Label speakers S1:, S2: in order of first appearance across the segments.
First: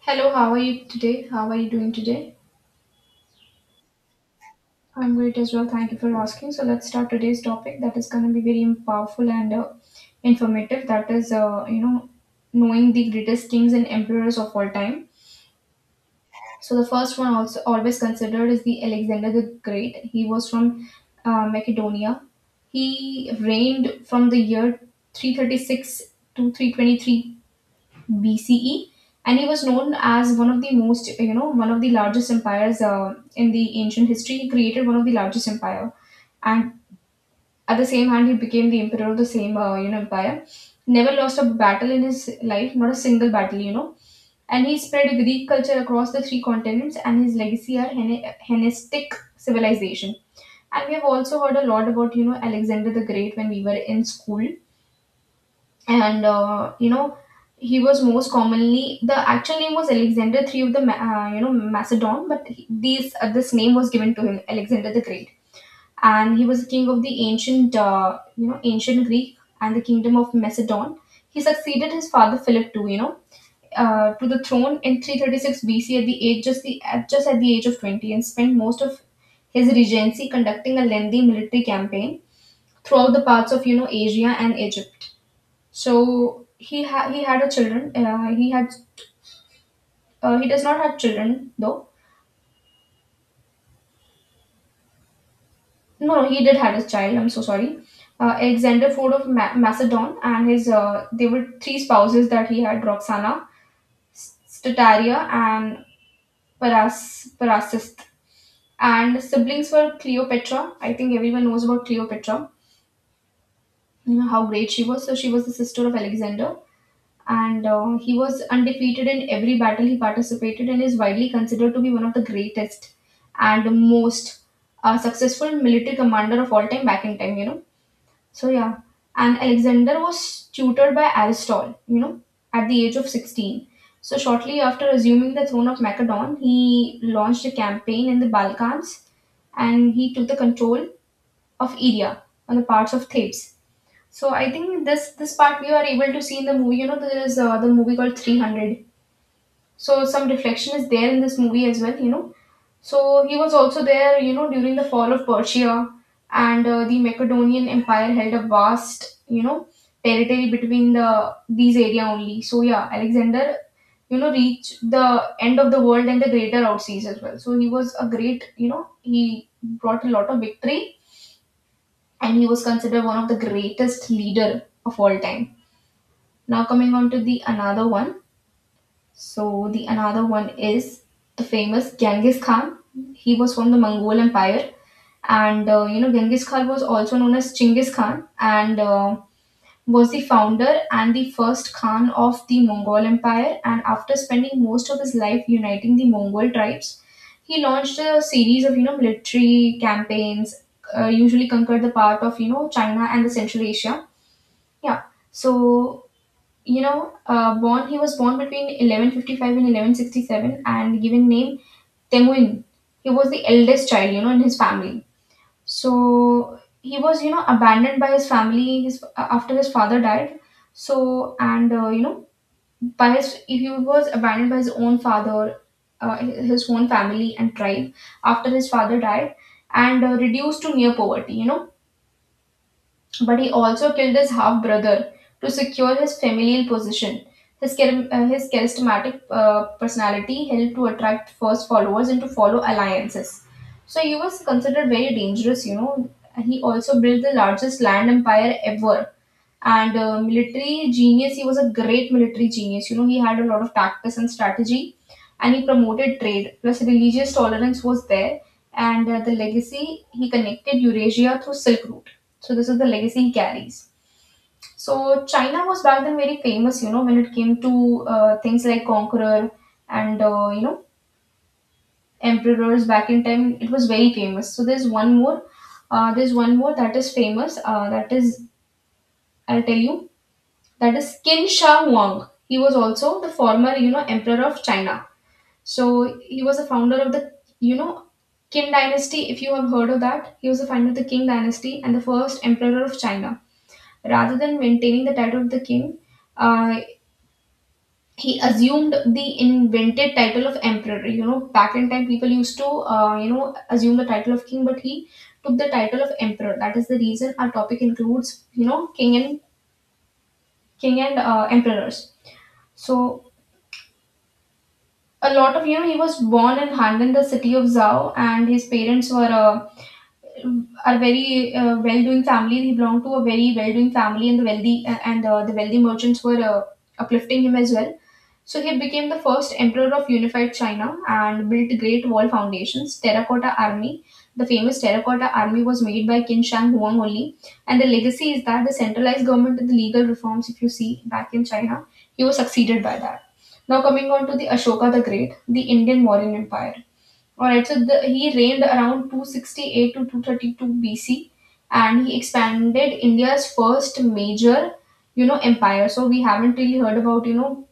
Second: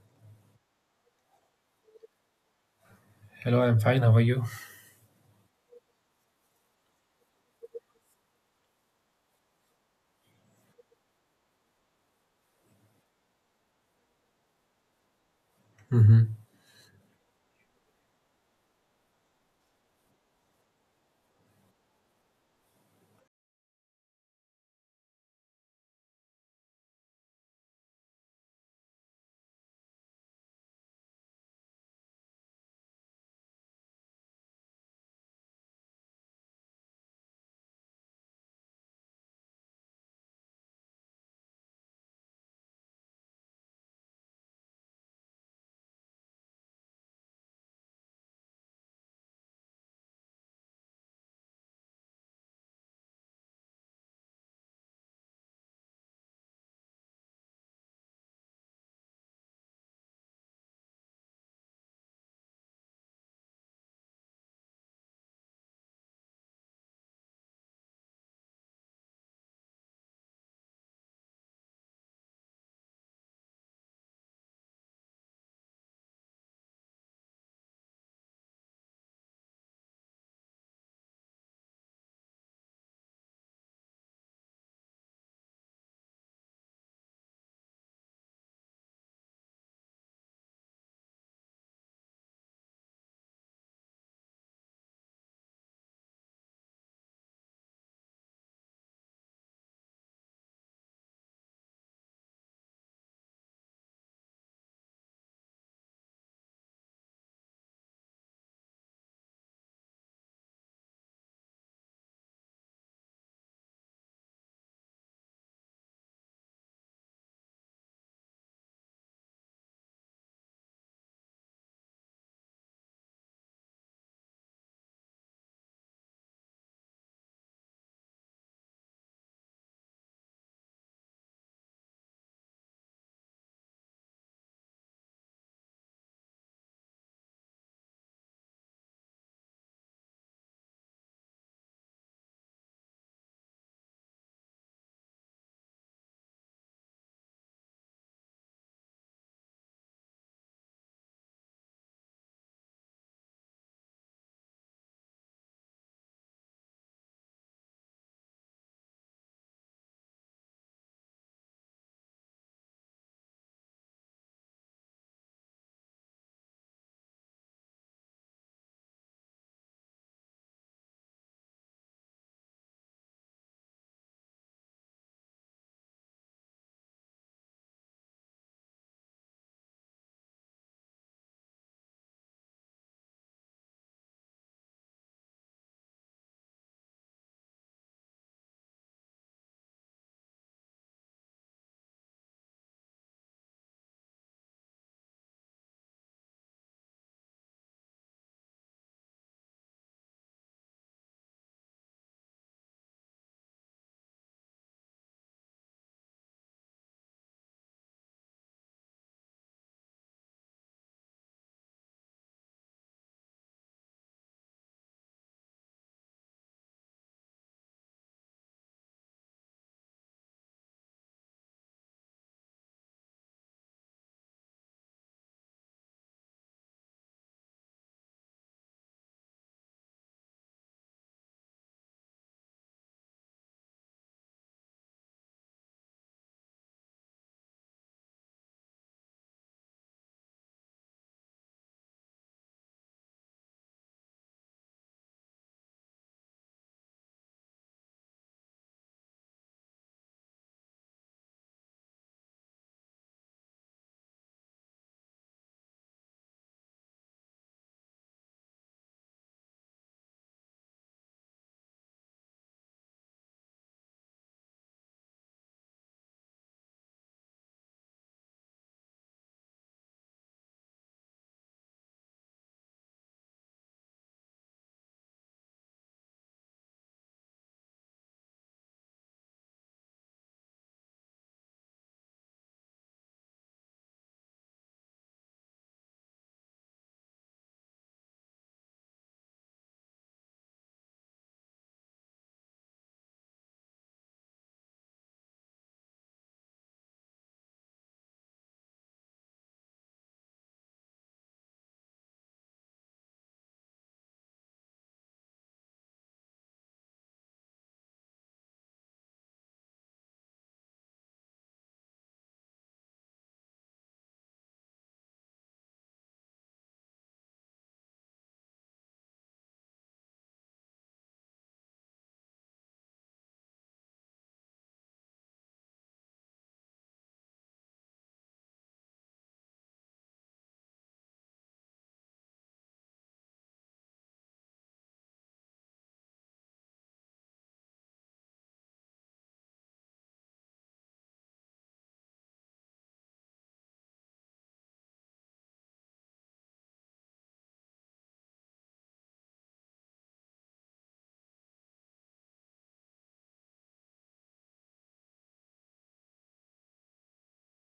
S1: Hello, how are you today? How are you doing today?
S2: Hello, I'm fine. How are you?
S1: I'm great as well. Thank you for asking. So let's start today's topic that is going to be very powerful and informative. That is, you know, Knowing the greatest kings and emperors of all time.
S2: Hmm.
S1: So the first one also always considered is the Alexander the Great. He was from Macedonia. He reigned from the year 336 to 323 BCE, and he was known as one of the most, you know, one of the largest empires in the ancient history. He created one of the largest empire, and at the same hand, he became the emperor of the same, empire. Never lost a battle in his life, not a single battle, you know. And he spread Greek culture across the three continents, and his legacy are Hellenistic civilization. And we have also heard a lot about, you know, Alexander the Great when we were in school and he was most commonly, the actual name was Alexander III of the Macedon, but he, these this name was given to him, Alexander the Great. And he was the king of the ancient ancient Greek and the kingdom of Macedon. He succeeded his father Philip too, you know, to the throne in 336 BC at the age just the just at the age of 20, and spent most of his regency conducting a lengthy military campaign throughout the parts of, you know, Asia and Egypt. So he had a children. He does not have children though. No, no, he did had a child. I'm so sorry. Alexander Ford of Macedon, and his they were three spouses that he had: Roxana, Stateria, and Parasist. And siblings were Cleopatra. I think everyone knows about Cleopatra, you know, how great she was. So she was the sister of Alexander, and he was undefeated in every battle he participated in, is widely considered to be one of the greatest and most successful military commander of all time, back in time, you know. So yeah, and Alexander was tutored by Aristotle, you know, at the age of 16. So shortly after assuming the throne of Macedon, he launched a campaign in the Balkans, and he took the control of Eria, on the parts of Thebes. So I think this part we are able to see in the movie. You know, there is the movie called 300. So some reflection is there in this movie as well, you know. So he was also there, you know, during the fall of Persia. And the Macedonian Empire held a vast, you know, territory between the these area only. So yeah, Alexander, you know, reached the end of the world and the greater outseas as well. So he was a great, you know, he brought a lot of victory, and he was considered one of the greatest leader of all time. Now coming on to the another one. So the another one is the famous Genghis Khan. He was from the Mongol Empire, and you know, Genghis Khan was also known as Chinggis Khan, and was the founder and the first Khan of the Mongol Empire. And after spending most of his life uniting the Mongol tribes, he launched a series of, you know, military campaigns. Usually conquered the part of, you know, China and the Central Asia. Yeah. So you know, born he was born between 1155 and 1167, and given name Temuin. He was the eldest child, you know, in his family. So he was, you know, abandoned by his family after his father died. So and you know, by his he was abandoned by his own father, his own family and tribe after his father died, and reduced to near poverty, you know. But he also killed his half brother to secure his familial position. His charismatic personality helped to attract first followers and to follow alliances. So he was considered very dangerous, you know. He also built the largest land empire ever, and military genius. He was a great military genius, you know. He had a lot of tactics and strategy, and he promoted trade plus religious tolerance was there. And the legacy, he connected Eurasia through Silk Route. So this is the legacy he carries. So China was back then very famous, you know, when it came to things like conqueror and emperors back in time, it was very famous. So there's one more that is famous, that is I'll tell you, that is Qin Shi Huang. He was also the former, you know, emperor of China. So he was a founder of the, you know, Qin dynasty. If you have heard of that, he was the founder of the Qin dynasty and the first emperor of China. Rather than maintaining the title of the king, uh, he assumed the invented title of emperor. You know, back in time, people used to, assume the title of king, but he took the title of emperor. That is the reason our topic includes, you know, king and emperors. So a lot of, you know, he was born and hung in the city of Zhao, and his parents were are very well-doing family. He belonged to a very well-doing family, and the wealthy merchants were uplifting him as well. So he became the first emperor of unified China and built great wall foundations, terracotta army. The famous terracotta army was made by Qin Shang Huang only. And the legacy is that the centralized government and the legal reforms, if you see back in China, he was succeeded by that. Now coming on to the Ashoka the Great, the Indian Mauryan Empire. Alright, so the, he reigned around 268 to 232 BC, and he expanded India's first major, you know, empire. So we haven't really heard about, you know,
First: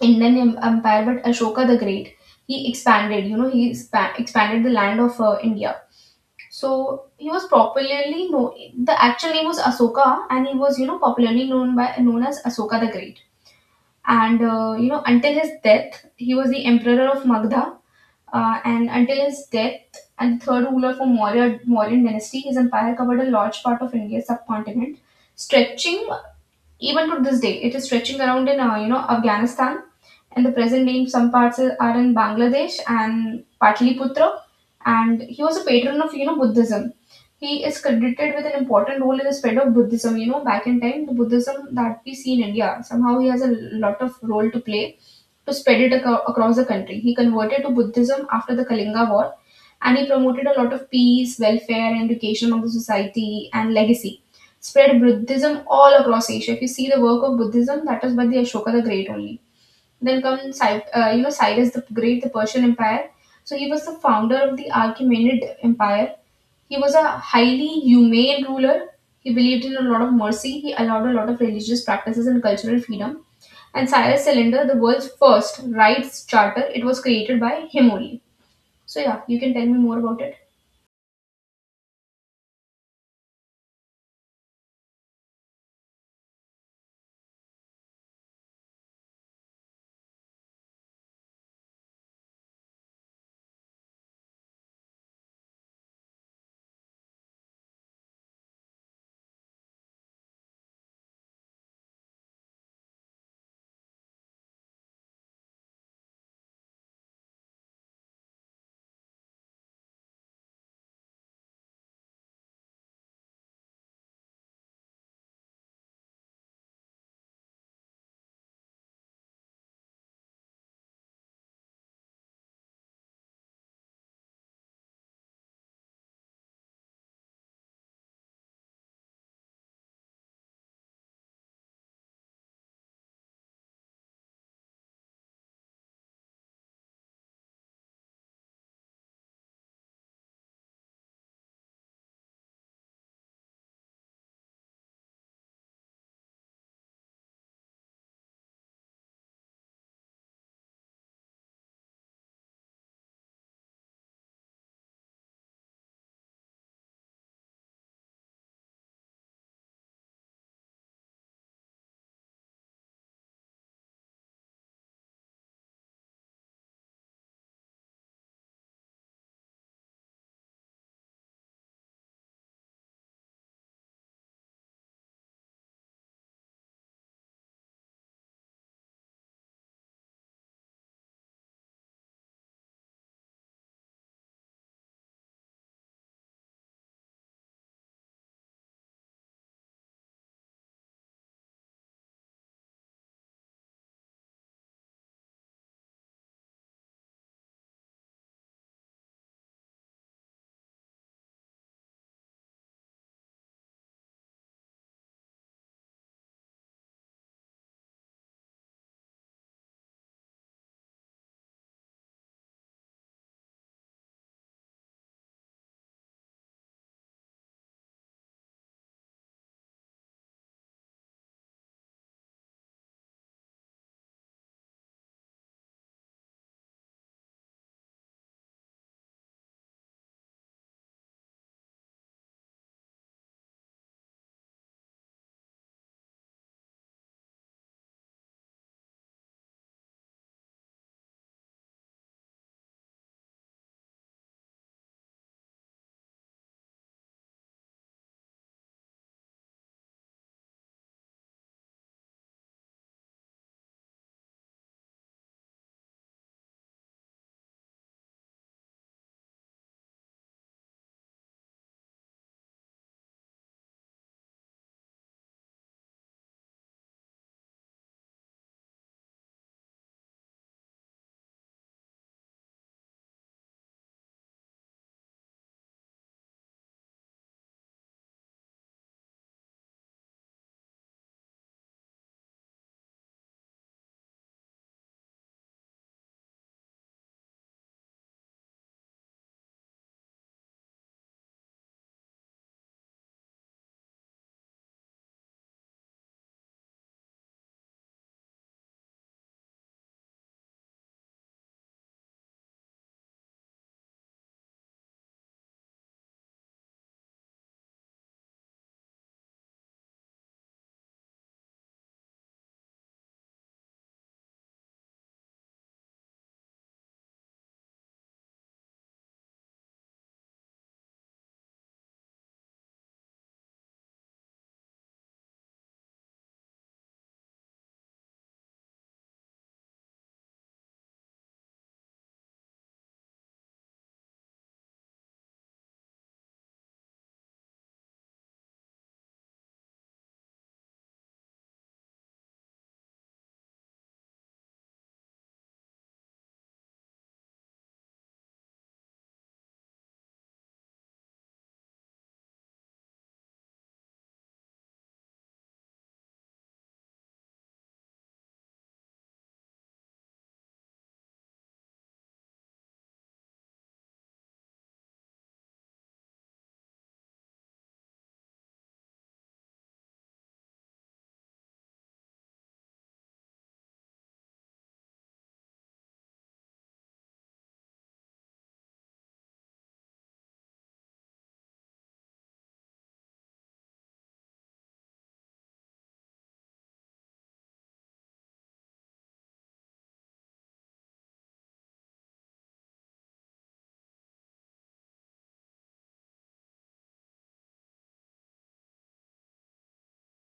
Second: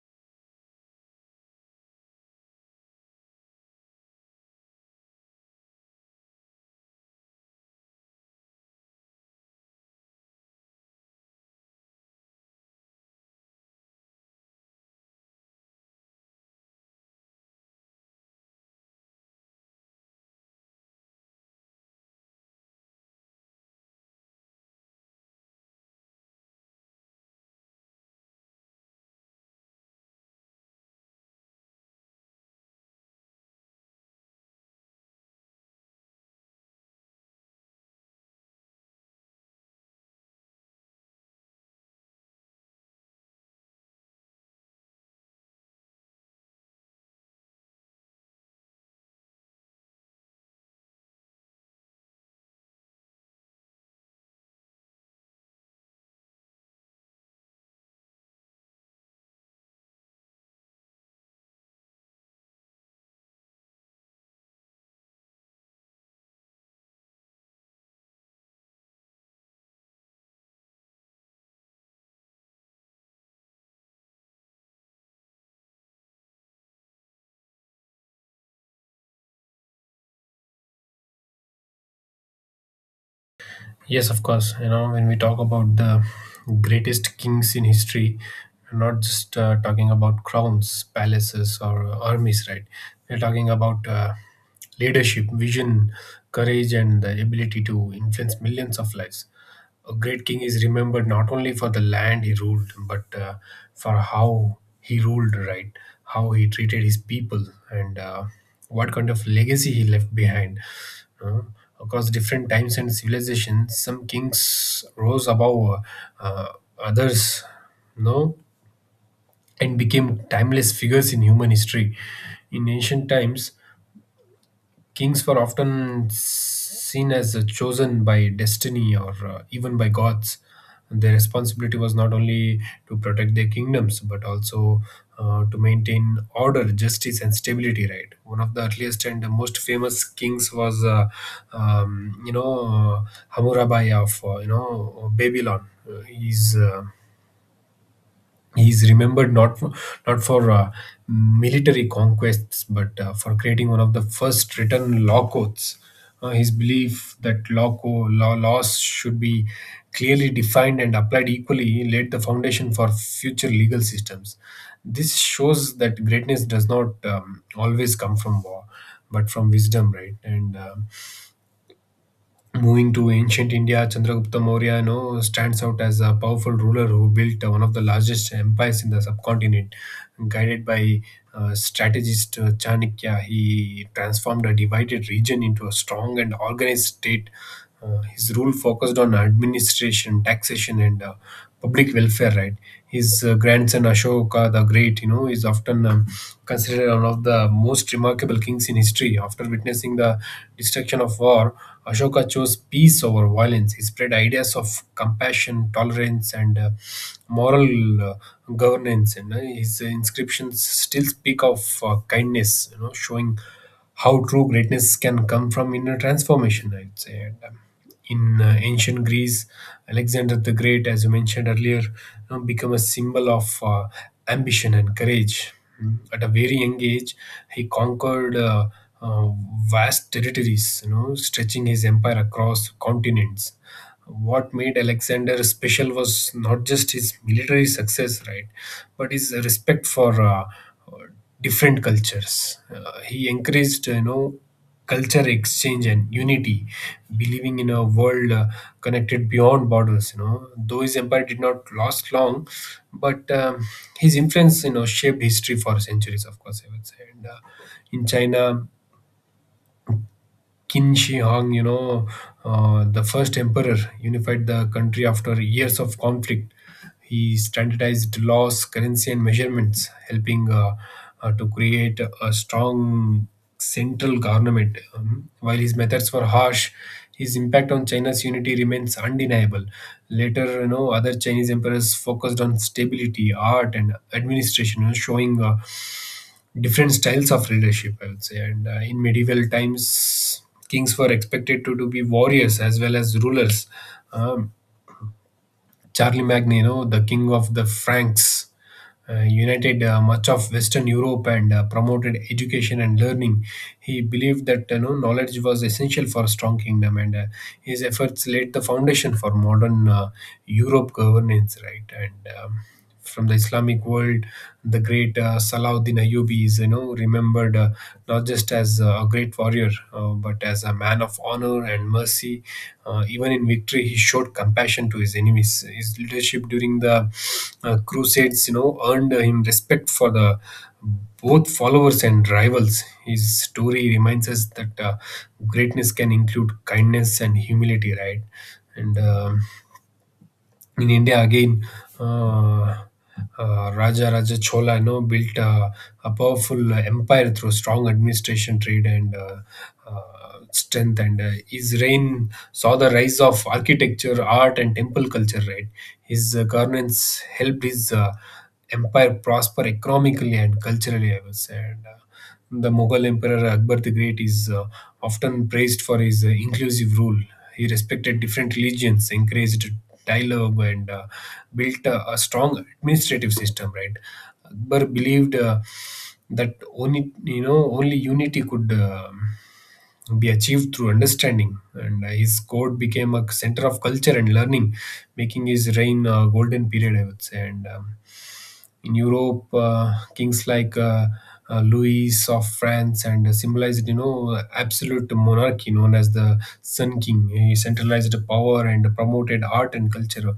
S1: Empire, but Ashoka the Great, he expanded. You know, expanded the land of India. So he was popularly known. The actual name was Asoka, and he was, you know, popularly known by known as Asoka the Great. And you know, until his death, he was the emperor of Magda. And until his death, and third ruler for Mauryan dynasty, his empire covered a large part of India's subcontinent, stretching, even to this day, it is stretching around in, you know, Afghanistan, and the present day some parts are in Bangladesh and Pataliputra. And he was a patron of, you know, Buddhism. He is credited with an important role in the spread of Buddhism. You know, back in time, the Buddhism that we see in India, somehow he has a lot of role to play to spread it across the country. He converted to Buddhism after the Kalinga War, and he promoted a lot of peace, welfare, and education among the society and legacy. Spread Buddhism all across Asia. If you see the work of Buddhism, that is by the Ashoka the Great only. Then comes Cyrus the Great, the Persian Empire. So he was the founder of the Achaemenid Empire. He was a highly humane ruler. He believed in a lot of mercy. He allowed a lot of religious practices and cultural freedom, and Cyrus Cylinder, the world's first rights charter, it was created by him only. So yeah, you can tell me more about it.
S2: Yes, of course. You know, when we talk about the greatest kings in history, we're not just talking about crowns, palaces, or armies, right? We're talking about leadership, vision, courage, and the ability to influence millions of lives. A great king is remembered not only for the land he ruled, but for how he ruled, right? How he treated his people and what kind of legacy he left behind. Uh, across different times and civilizations, some kings rose above uh, others, no, and became timeless figures in human history. In ancient times, kings were often seen as chosen by destiny or even by gods. Their responsibility was not only to protect their kingdoms but also to maintain order, justice, and stability. Right. One of the earliest and the most famous kings was, you know, Hammurabi of you know Babylon. Uh, he's uh, He's remembered not for military conquests, but for creating one of the first written law codes. His belief that law laws should be clearly defined and applied equally laid the foundation for future legal systems. This shows that greatness does not always come from war, but from wisdom, right? And moving to ancient India, Chandragupta Maurya, you know, stands out as a powerful ruler who built one of the largest empires in the subcontinent, guided by strategist Chanakya. He transformed a divided region into a strong and organized state. His rule focused on administration, taxation, and public welfare. Right, his grandson Ashoka the Great, you know, is often considered one of the most remarkable kings in history. After witnessing the destruction of war, Ashoka chose peace over violence. He spread ideas of compassion, tolerance, and moral governance, and his inscriptions still speak of kindness, you know, showing how true greatness can come from inner transformation, I'd say. And, in ancient Greece, Alexander the Great, as you mentioned earlier, you know, become a symbol of ambition and courage. Mm. At a very young age, he conquered uh, vast territories, you know, stretching his empire across continents. What made Alexander special was not just his military success, right, but his respect for different cultures. He encouraged, you know, culture exchange and unity, believing in a world connected beyond borders. You know, though his empire did not last long, but his influence, you know, shaped history for centuries. Of course, I would say. And in China, Qin Shi Huang, you know, the first emperor, unified the country after years of conflict. He standardized laws, currency, and measurements, helping to create a strong central government. While his methods were harsh, his impact on China's unity remains undeniable. Later, you know, other Chinese emperors focused on stability, art, and administration, you know, showing different styles of leadership, I would say. And in medieval times, kings were expected to be warriors as well as rulers. Um, Charlie Magny, you know, the king of the Franks, united much of Western Europe and promoted education and learning. He believed that, you know, knowledge was essential for a strong kingdom, and his efforts laid the foundation for modern Europe governance. Right. And from the Islamic world, the great Salahuddin Ayyubi is, you know, remembered not just as a great warrior, but as a man of honor and mercy. Even in victory, he showed compassion to his enemies. His leadership during the Crusades, you know, earned him respect for the both followers and rivals. His story reminds us that greatness can include kindness and humility, right? And in India again, uh, Raja Raja Chola, you know, built a powerful empire through strong administration, trade, and strength. And his reign saw the rise of architecture, art, and temple culture. Right, his governance helped his empire prosper economically and culturally, I would say. The Mughal Emperor Akbar the Great is often praised for his inclusive rule. He respected different religions, encouraged dialogue, and built a strong administrative system. Right. Akbar believed that only you know only unity could be achieved through understanding, and his court became a center of culture and learning, making his reign a golden period, I would say. And in Europe, kings like Louis of France and symbolized, you know, absolute monarchy known as the Sun King. He centralized power and promoted art and culture.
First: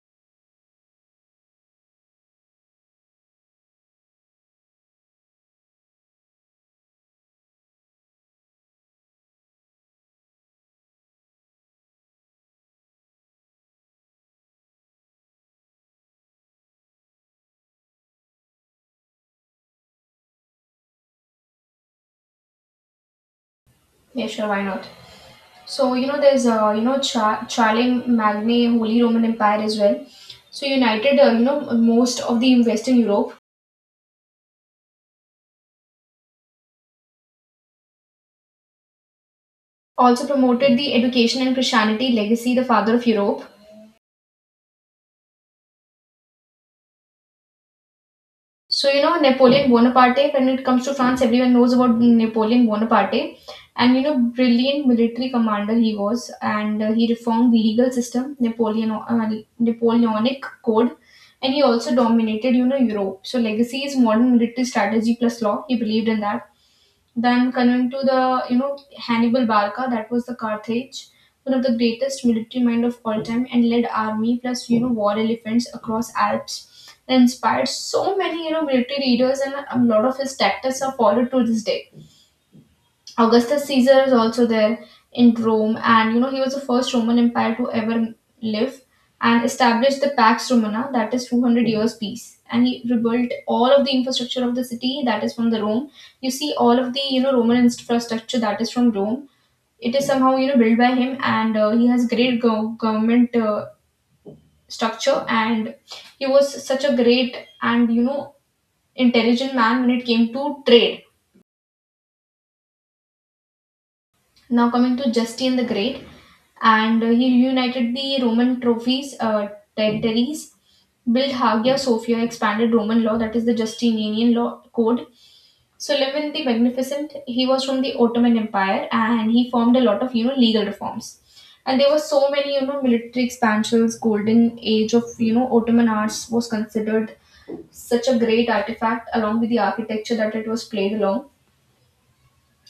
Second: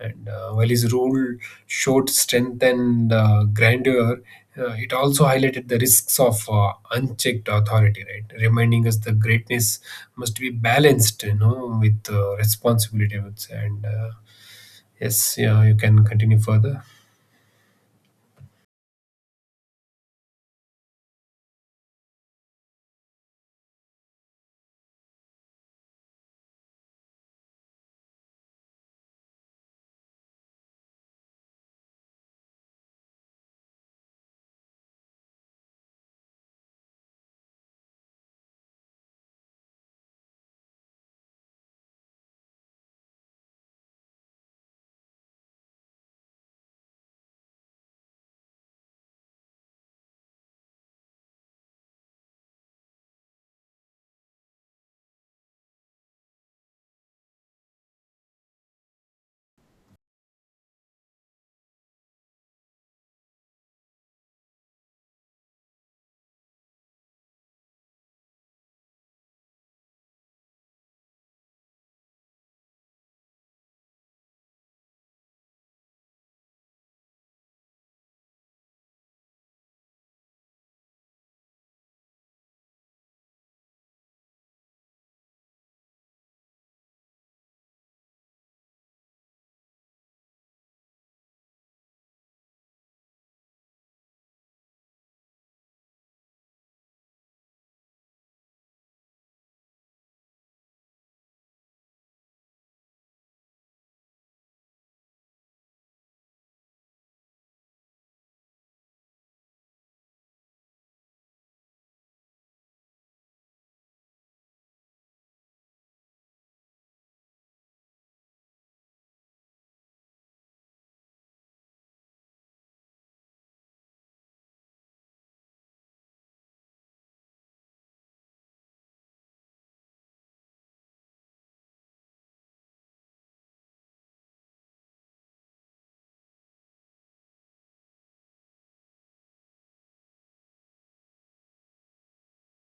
S2: And while his rule showed strength and grandeur, it also highlighted the risks of unchecked authority, right? Reminding us the greatness must be balanced, you know, with responsibility, I would say. And yes, yeah, you can continue further.
S1: Yeah, sure, why not? So you know, there's you know Cha- Charlemagne Magne Holy Roman Empire as well. So united you know, most of the Western Europe. Also promoted the education and Christianity legacy, the father of Europe. So, you know, Napoleon Bonaparte, when it comes to France, everyone knows about Napoleon Bonaparte. And, you know, brilliant military commander he was. And he reformed the legal system, Napoleon, Napoleonic Code. And he also dominated, you know, Europe. So, legacy is modern military strategy plus law. He believed in that. Then coming to the, you know, Hannibal Barca, that was the Carthage, one of the greatest military mind of all time, and led army plus, you know, war elephants across Alps. That inspired so many, you know, military leaders, and a lot of his tactics are followed to this day. Augustus Caesar is also there in Rome, and you know, he was the first Roman Empire to ever live, and established the Pax Romana, that is 200 years peace. And he rebuilt all of the infrastructure of the city, that is from the Rome. You see all of the Roman infrastructure that is from Rome. It is somehow built by him, and he has great government structure, and he was such a great and intelligent man when it came to trade. Now coming to Justine the Great, and he reunited the Roman trophies, territories, built Hagia Sophia, expanded Roman law, that is the Justinian law code. Suleiman the Magnificent, he was from the Ottoman Empire, and he formed a lot of legal reforms. And there were so many military expansions. Golden age of Ottoman arts was considered such a great artifact, along with the architecture that it was played along,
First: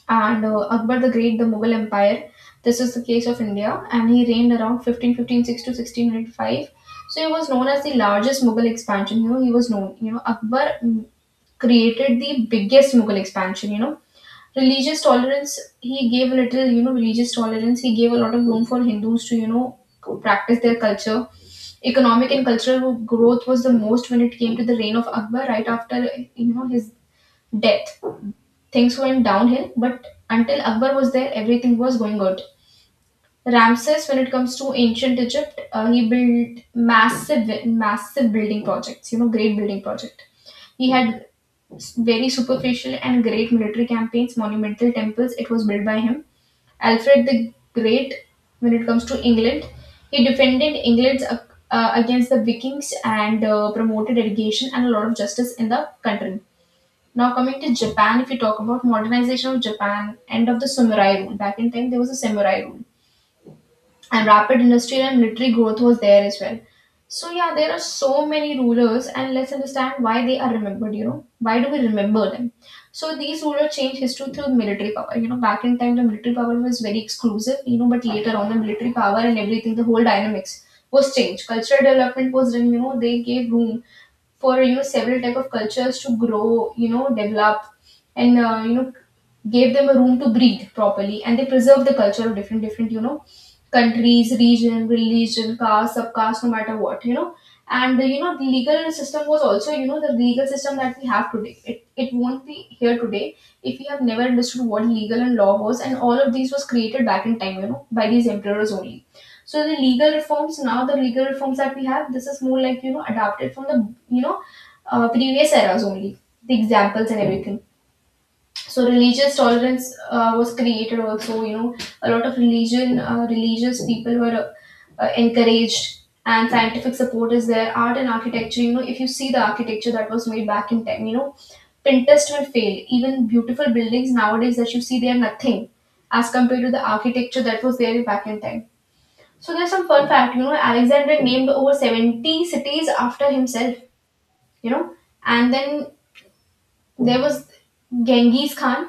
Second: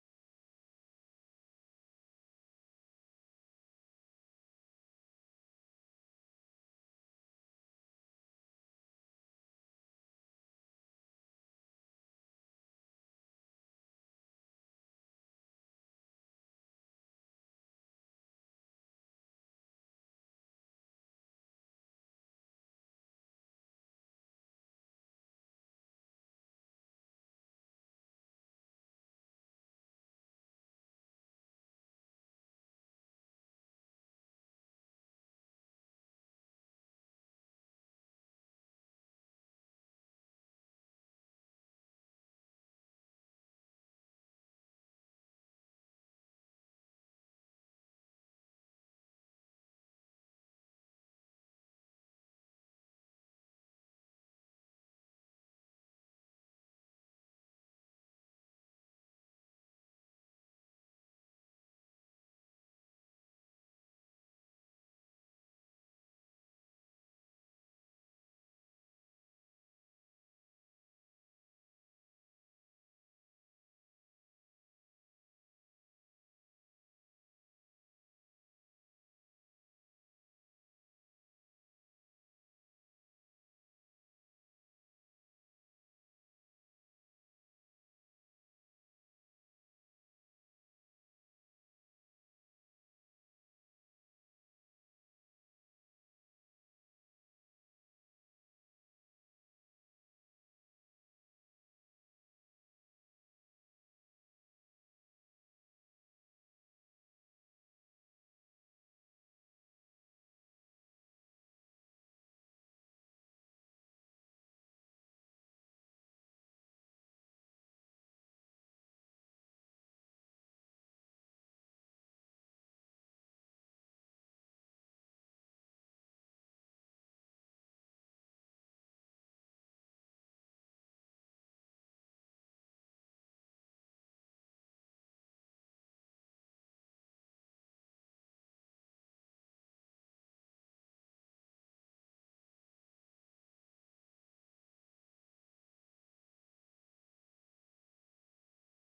S1: and Akbar the Great, the Mughal Empire. This is the case of India, and he reigned around fifteen fifteen six to 1605. So he was known as the largest Mughal expansion. He was known. Akbar created the biggest Mughal expansion. Religious tolerance. He gave little. Religious tolerance. He gave a lot of room for Hindus to practice their culture. Economic and cultural growth was the most when it came to the reign of Akbar. Right after his death, things went downhill, but until Akbar was there, everything was going good. Ramses, when it comes to ancient Egypt, he built massive, massive building projects. Great building project. He had very superficial and great military campaigns, monumental temples. It was built by him. Alfred the Great, when it comes to England, he defended England against the Vikings and promoted education and a lot of justice in the country. Now coming to Japan, if you talk about modernization of Japan, end of the samurai rule. Back in time, there was a samurai rule, and rapid industrial and military growth was there as well. So yeah, there are so many rulers, and let's understand why they are remembered. Why do we remember them? So these rulers changed history through military power. Back in time, the military power was very exclusive. But later on, the military power and everything, the whole dynamics was changed. Cultural development was done. They gave room for several type of cultures to grow, develop, and gave them a room to breathe properly, and they preserve the culture of different different countries, region, religion, caste, subcaste, no matter what. The legal system was also the legal system that we have today. It won't be here today if we have never understood what legal and law was, and all of these was created back in time, by these emperors only. So the legal reforms now, the legal reforms that we have, this is more like adapted from the you know previous eras only, the examples and everything. So religious tolerance was created also. A lot of religion, religious people were encouraged, and scientific support is there. Art and architecture, if you see the architecture that was made back in time, Pinterest will fail. Even beautiful buildings nowadays that you see, they are nothing as compared to the architecture that was there back in time. So there's some fun fact, Alexander named over 70 cities after himself, you know, and then there was Genghis Khan,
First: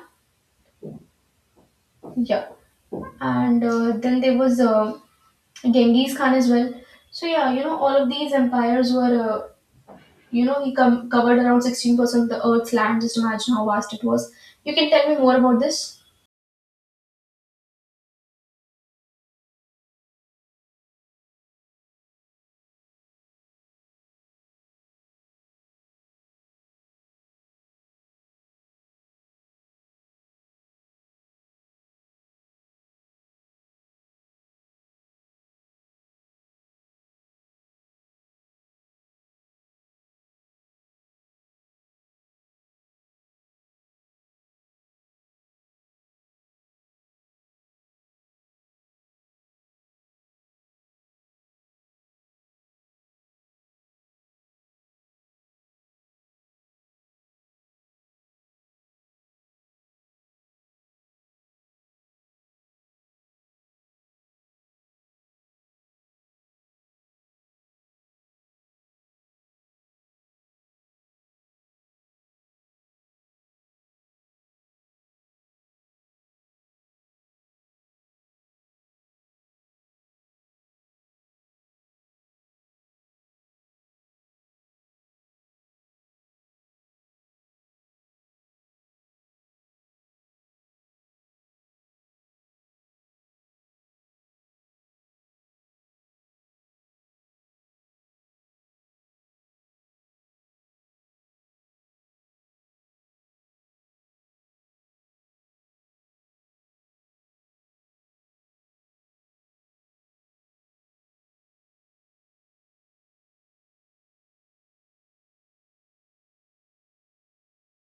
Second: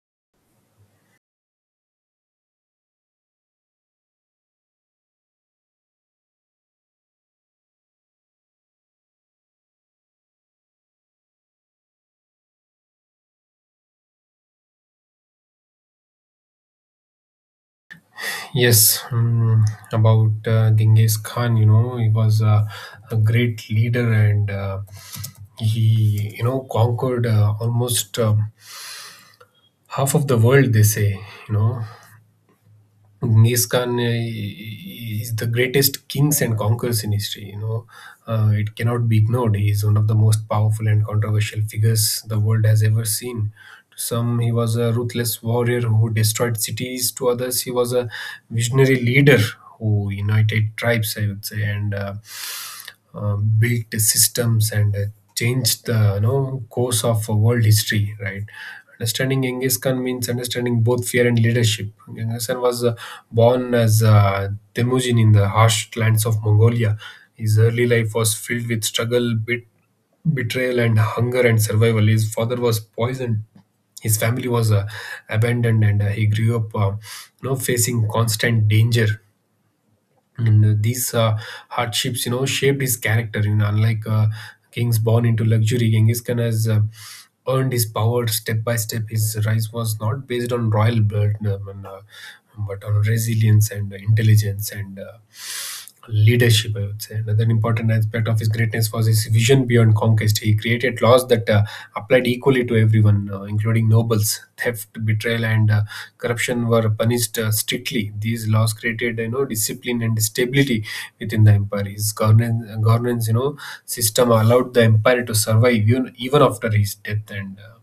S1: yeah, and then there was Genghis Khan as well. So yeah, all of these empires were, uh, he covered around 16% of the earth's land. Just imagine how vast it was. You can tell me more about this.
S2: Yes, about Genghis Khan, you know, he was a great leader, and he, you know, conquered almost half of the world, they say, you know. Genghis Khan is the greatest kings and conquerors in history, you know. It cannot be ignored. He is one of the most powerful and controversial figures the world has ever seen. To some, he was a ruthless warrior who destroyed cities. To others, he was a visionary leader who united tribes, I would say. And built systems, and changed the, you know, course of world history, right? Understanding Genghis Khan means understanding both fear and leadership. Genghis Khan was born as Temujin in the harsh lands of Mongolia. His early life was filled with struggle, betrayal, and hunger and survival. His father was poisoned, his family was abandoned, and he grew up, you know, facing constant danger. And these hardships, you know, shaped his character. You know, unlike kings born into luxury, Genghis Khan has earned his power step by step. His rise was not based on royal blood, but on resilience and intelligence and leadership, I would say. Another important aspect of his greatness was his vision beyond conquest. He created laws that applied equally to everyone, including nobles. Theft, betrayal, and corruption were punished strictly. These laws created, you know, discipline and stability within the empire. His governance, you know, system allowed the empire to survive even after his death. and. Uh,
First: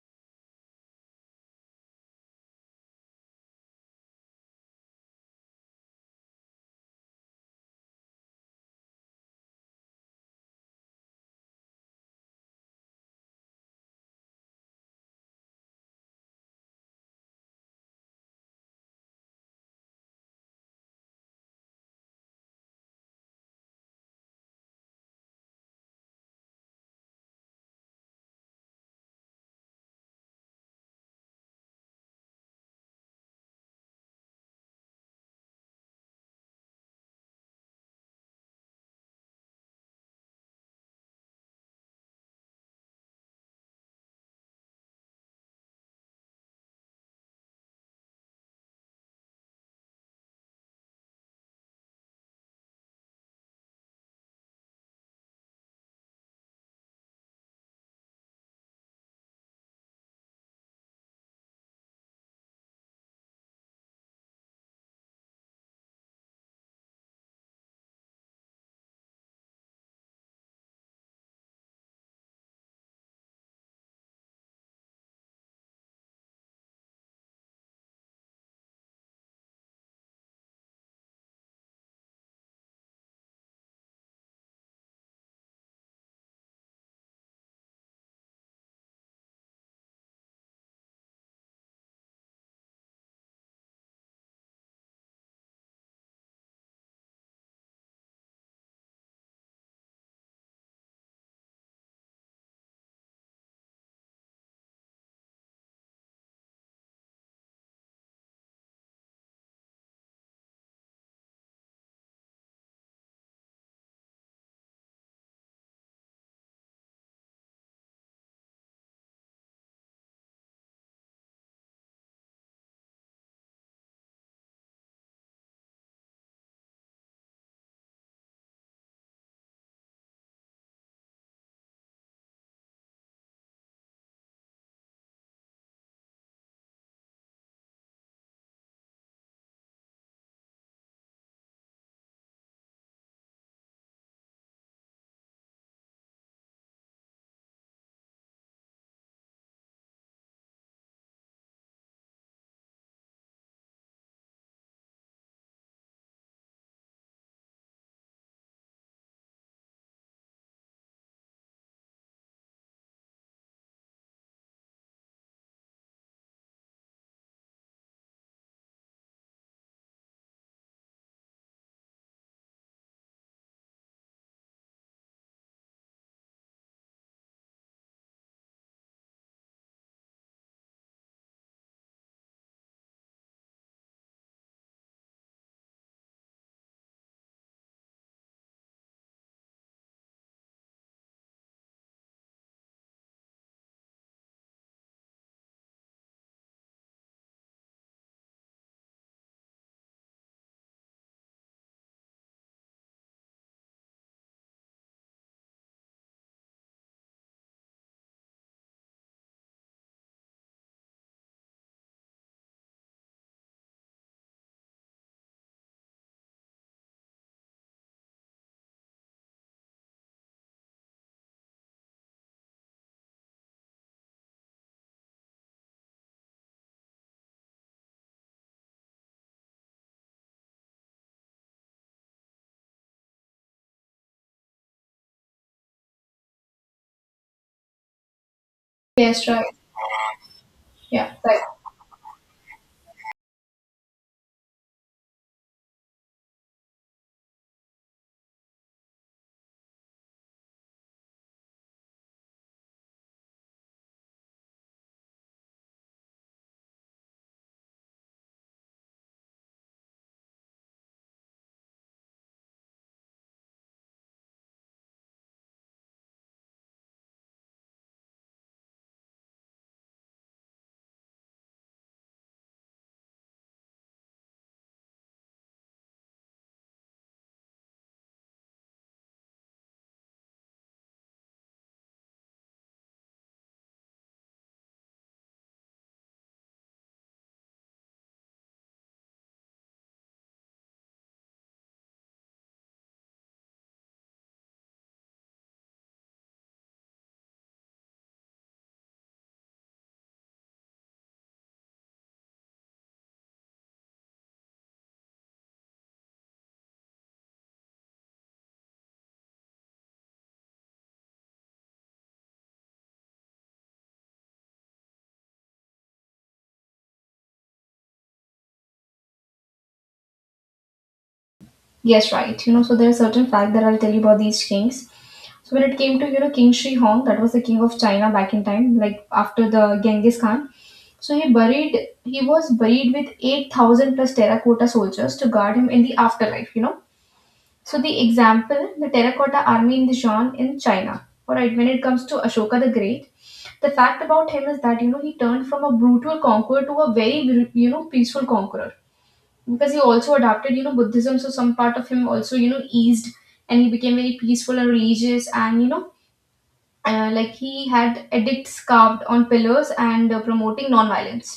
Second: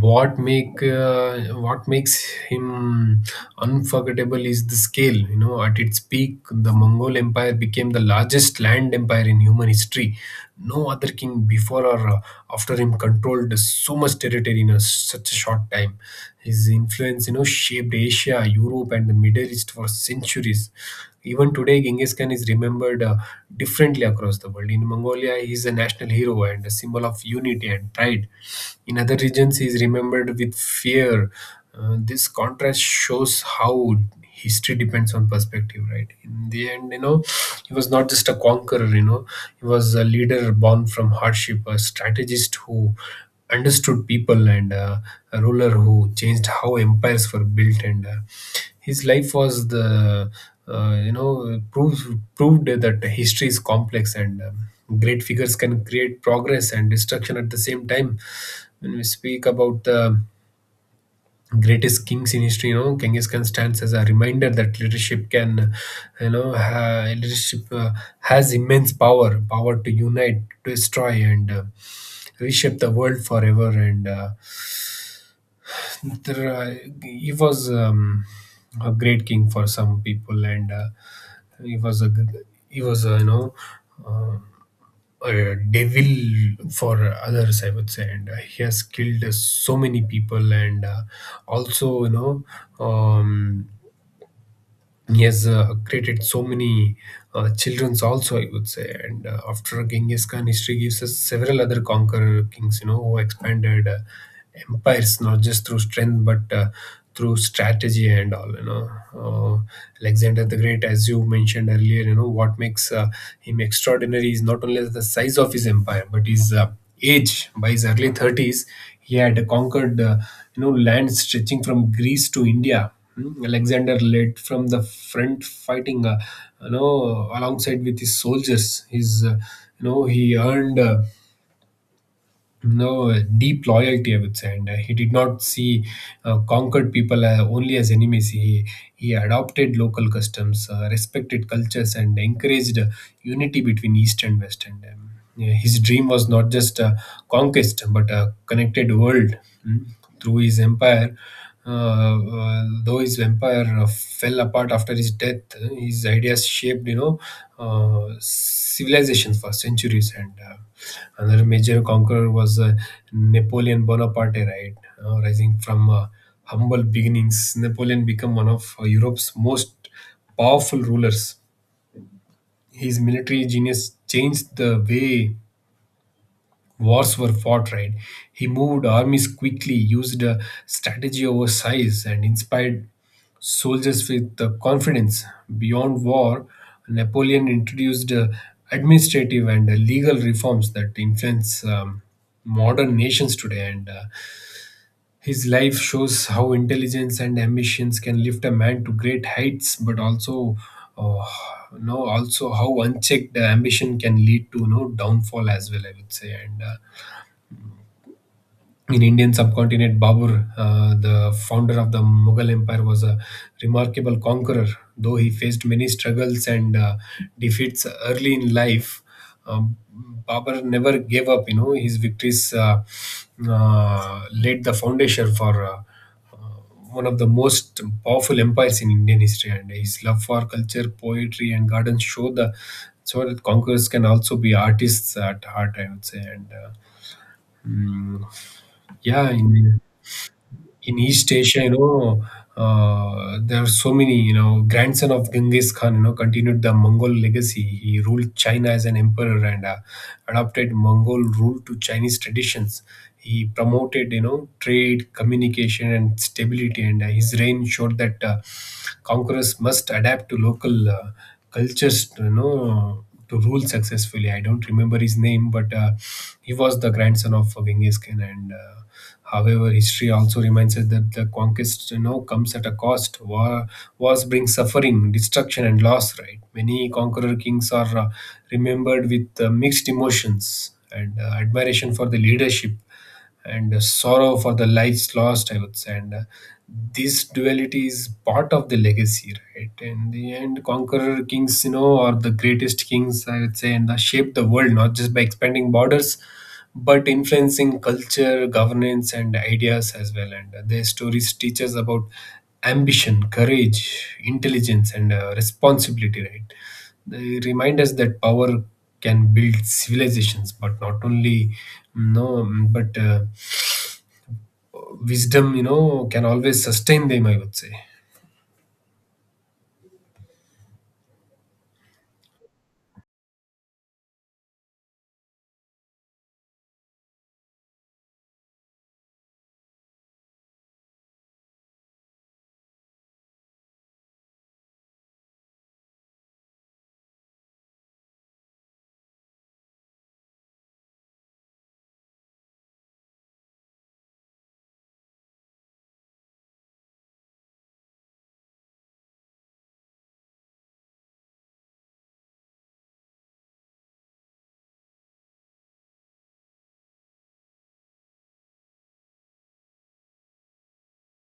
S2: what make uh, what makes him unforgettable is the scale. You know, at its peak the Mongol Empire became the largest land empire in human history. No other king before or after him controlled so much territory in such a short time. His influence, you know, shaped Asia, Europe and the Middle East for centuries. Even today, Genghis Khan is remembered differently across the world. In Mongolia, he is a national hero and a symbol of unity and pride. In other regions, he is remembered with fear. This contrast shows how history depends on perspective, right? In the end, you know, he was not just a conqueror, you know, he was a leader born from hardship, a strategist who understood people, and a ruler who changed how empires were built. And uh, his life was the you know proves proved that history is complex, and great figures can create progress and destruction at the same time. When we speak about the greatest kings in history, you know, Genghis Khan stands as a reminder that leadership can you know ha- leadership has immense power to unite, destroy, and reshape the world forever. And there, uh, he was a great king for some people, and he was a you know, uh, a devil for others, I would say. And he has killed so many people, and also, you know. Um, he has created so many childrens also, I would say. And after Genghis Khan, history gives us several other conqueror kings, you know, who expanded empires not just through strength but through strategy and all, you know. Uh, alexander the Great, as you mentioned earlier, you know, what makes him extraordinary is not only the size of his empire but his age. By his early 30s, he had conquered you know lands stretching from Greece to India. Hmm, Alexander led from the front, fighting you know alongside with his soldiers. His you know he earned no deep loyalty, I would say. And he did not see conquered people only as enemies. He adopted local customs, respected cultures, and encouraged unity between East and West. And yeah, his dream was not just conquest, but a connected world. Mm. Through his empire, though his empire fell apart after his death, his ideas shaped, you know, civilizations for centuries. And. Uh, Another major conqueror was Napoleon Bonaparte, right? Rising from humble beginnings, Napoleon became one of Europe's most powerful rulers. His military genius changed the way wars were fought, right? He moved armies quickly, used strategy over size, and inspired soldiers with confidence. Beyond war, Napoleon introduced administrative and legal reforms that influence modern nations today. And his life shows how intelligence and ambitions can lift a man to great heights, but also, uh, you know, also how unchecked ambition can lead to, you know, downfall as well, I would say. And in Indian subcontinent, Babur, the founder of the Mughal Empire, was a remarkable conqueror. Though he faced many struggles and defeats early in life, um, Babur never gave up. You know, his victories laid the foundation for uh, one of the most powerful empires in Indian history. And his love for culture, poetry, and gardens show the so that conquerors can also be artists at heart, I would say. And mm,
S1: Yes,
S2: yeah,
S1: right.
S2: in
S1: Yeah,
S2: East
S1: right.
S2: Asia, you know, there are so many, you know, grandson of Genghis Khan, you know, continued the Mongol legacy. He ruled China as an emperor and adopted Mongol rule to Chinese traditions. He promoted, you know, trade, communication, and stability, and his reign showed that conquerors must adapt to local cultures, you know, to rule successfully. I don't remember his name, but he was the grandson of Genghis Khan. And. Uh, However, history also reminds us that the conquest, you know, comes at a cost. Wars bring suffering, destruction, and loss, right? Many conqueror kings are remembered with mixed emotions and admiration for the leadership and sorrow for the lives lost, I would say. And this duality is part of the legacy, right? In the end, conqueror kings, you know, are the greatest kings, I would say, and shape the world not just by expanding borders, but influencing culture, governance, and ideas as well. And their stories teach us about ambition, courage, intelligence, and responsibility, right? They remind us that power can build civilizations, but no, but uh, wisdom, you know, can always sustain them, I would say.
S1: Yes, right. So there are certain fact that I'll tell you about these kings. So when it came to King Shi Hong, that was the king of China back in time, like after the Genghis Khan. So he was buried with 8,000 plus terracotta soldiers to guard him in the afterlife. So the example, the terracotta army in the Zhuan in China. All right. When it comes to Ashoka the Great, the fact about him is that he turned from a brutal conqueror to a very peaceful conqueror, because he also adopted buddhism, so some part of him also eased, and he became very peaceful and religious, and like he had edicts carved on pillars and promoting non-violence.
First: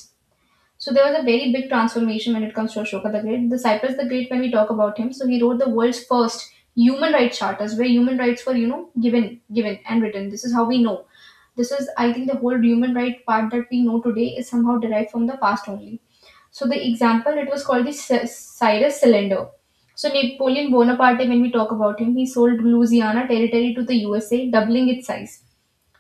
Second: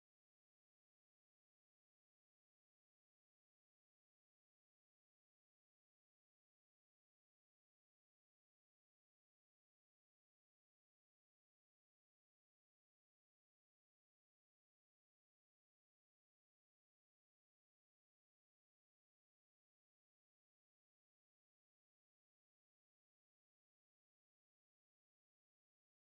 S1: So there was a very big transformation when it comes to Ashoka the Great. The Cyprus the Great, when we talk about him, so he wrote the world's first human rights charters, where human rights were given and written. This is how we know. This is, I think, the whole human right part that we know today is somehow derived from the past only. So the example, it was called the Cyrus Cylinder. So Napoleon Bonaparte, when we talk about him, he sold Louisiana territory to the USA, doubling its size.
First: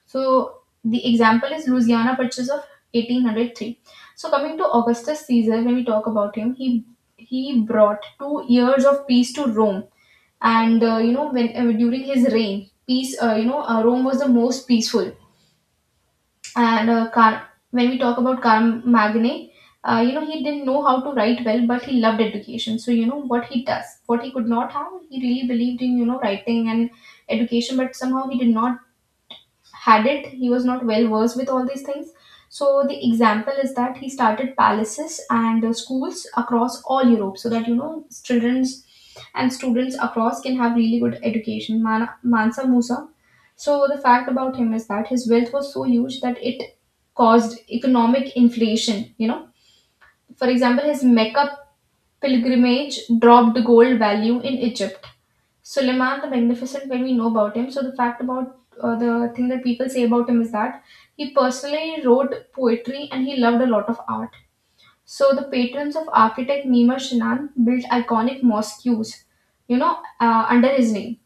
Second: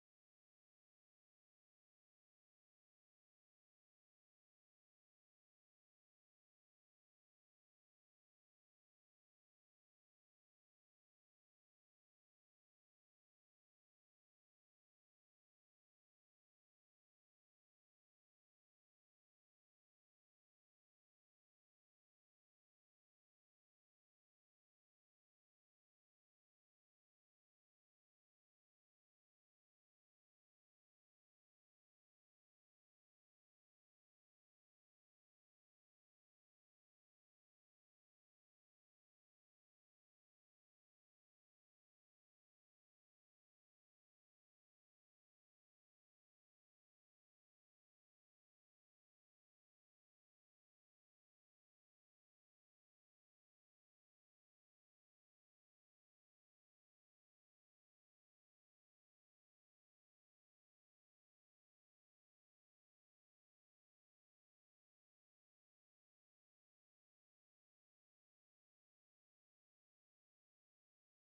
S1: So the example is Louisiana Purchase of 1803. So coming to Augustus Caesar, when we talk about him, he brought 2 years of peace to Rome, and you know when during his reign, peace, Rome was the most peaceful, and uh, Car- when we talk about Carmagne, he didn't know how to write well, but he loved education. So you know what he does, what he could not have, he really believed in writing and education, but somehow he did not had it. He was not well versed with all these things. So the example is that he started palaces and schools across all Europe, so that children's and students across can have really good education. Mansa Musa, so the fact about him is that his wealth was so huge that it caused economic inflation, for example his Mecca pilgrimage dropped gold value in Egypt. Suleiman the Magnificent, when we know about him, so the fact about the thing that people say about him is that he personally wrote poetry and he loved a lot of art. So the patrons of architect Nima Shinan built iconic mosques, under his name.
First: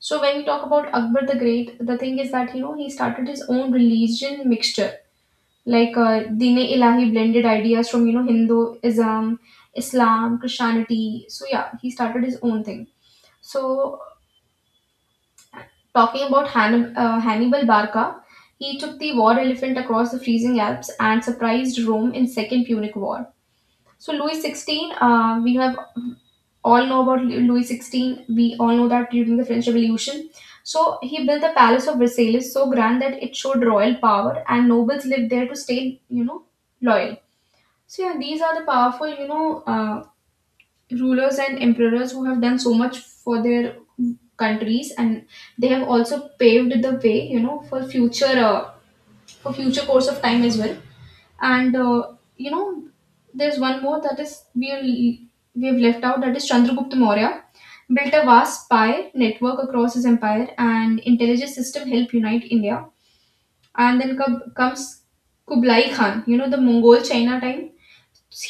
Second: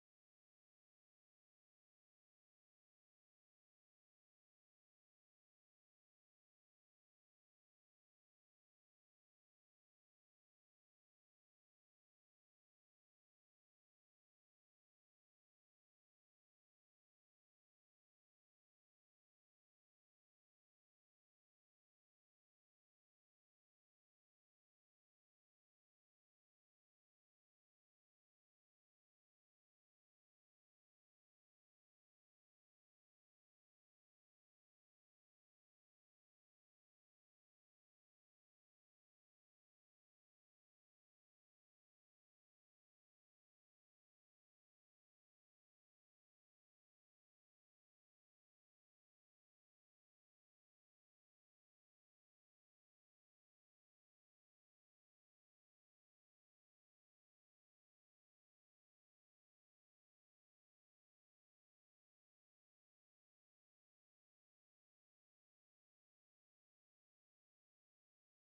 S1: So when we talk about Akbar the Great, the thing is that he started his own religion mixture, like Dine Ilahi, blended ideas from Hinduism, Islam, Christianity. So yeah, he started his own thing. So talking about Hannibal Barca, he took the war elephant across the freezing Alps and surprised Rome in Second Punic War. So Louis XVI, we have all know about Louis XVI. We all know that during the French Revolution. So he built the Palace of Versailles so grand that it showed royal power and nobles lived there to stay, loyal. So yeah, these are the powerful, rulers and emperors who have done so much for their countries, and they have also paved the way for future course of time as well, and you know there's one more that is we have left out, that is Chandragupta Maurya built a vast spy network across his empire, and intelligence system helped unite India. And then comes Kublai Khan, the Mongol China time.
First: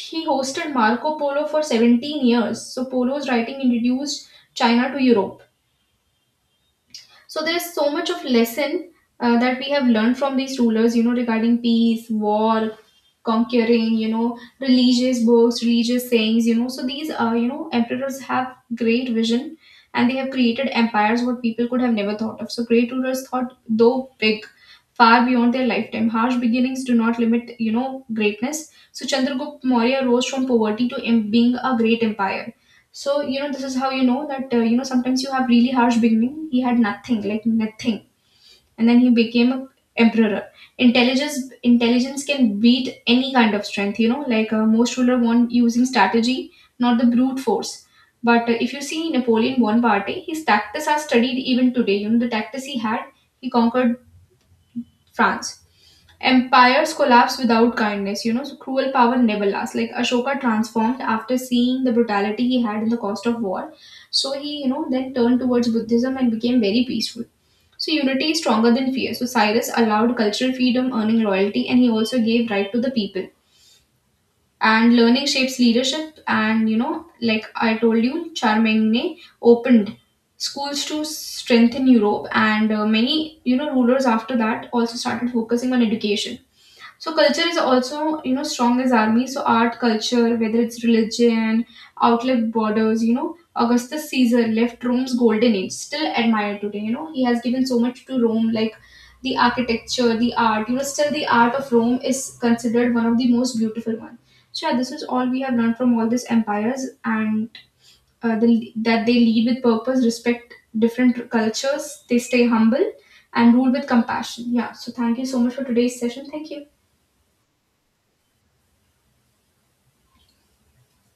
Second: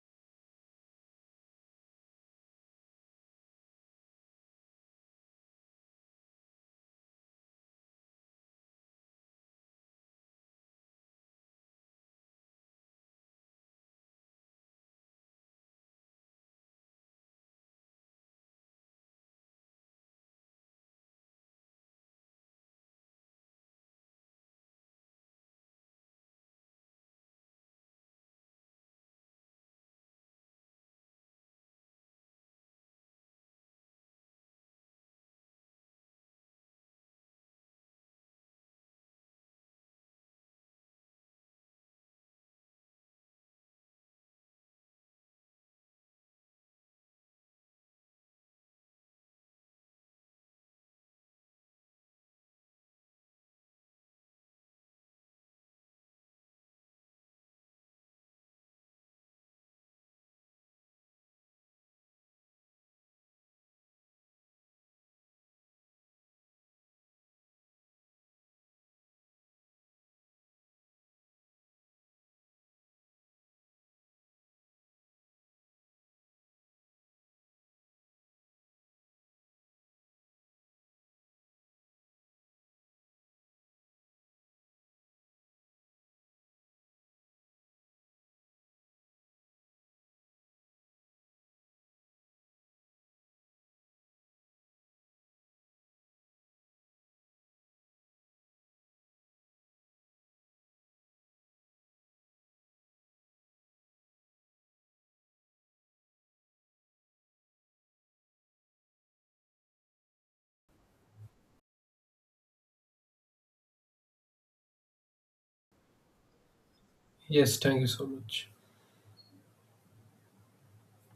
S1: He hosted Marco Polo for 17 years. So Polo's writing introduced China to Europe. So there is so much of lesson that we have learned from these rulers, regarding peace, war, conquering, religious books, religious sayings. So these, emperors have great vision, and they have created empires what people could have never thought of. So great rulers thought, though big, far beyond their lifetime. Harsh beginnings do not limit, greatness. So Chandragupta Maurya rose from poverty to being a great empire. So, this is how you know that, sometimes you have really harsh beginning. He had nothing, like nothing. And then he became a emperor. Intelligence, intelligence can beat any kind of strength, like most ruler won using strategy, not the brute force. But if you see Napoleon Bonaparte, his tactics are studied even today. The tactics he had, he conquered France. Empires collapse without kindness, so cruel power never lasts. Like Ashoka transformed after seeing the brutality he had in the cost of war. So he, then turned towards Buddhism and became very peaceful. So unity is stronger than fear. So Cyrus allowed cultural freedom, earning loyalty, and he also gave right to the people. And learning shapes leadership, and like I told you, Charlemagne opened schools to strengthen Europe, and many, rulers after that also started focusing on education. So culture is also, strong as army. So art, culture, whether it's religion, outlet borders, Augustus Caesar left Rome's golden age, still admired today. He has given so much to Rome, like the architecture, the art. Still the art of Rome is considered one of the most beautiful one. So yeah, this is all we have learned from all these empires, and that they lead with purpose, respect different cultures, they stay humble, and rule with compassion. Yeah. So thank you so much for today's session. Thank you.
S2: Yes, thank you so much.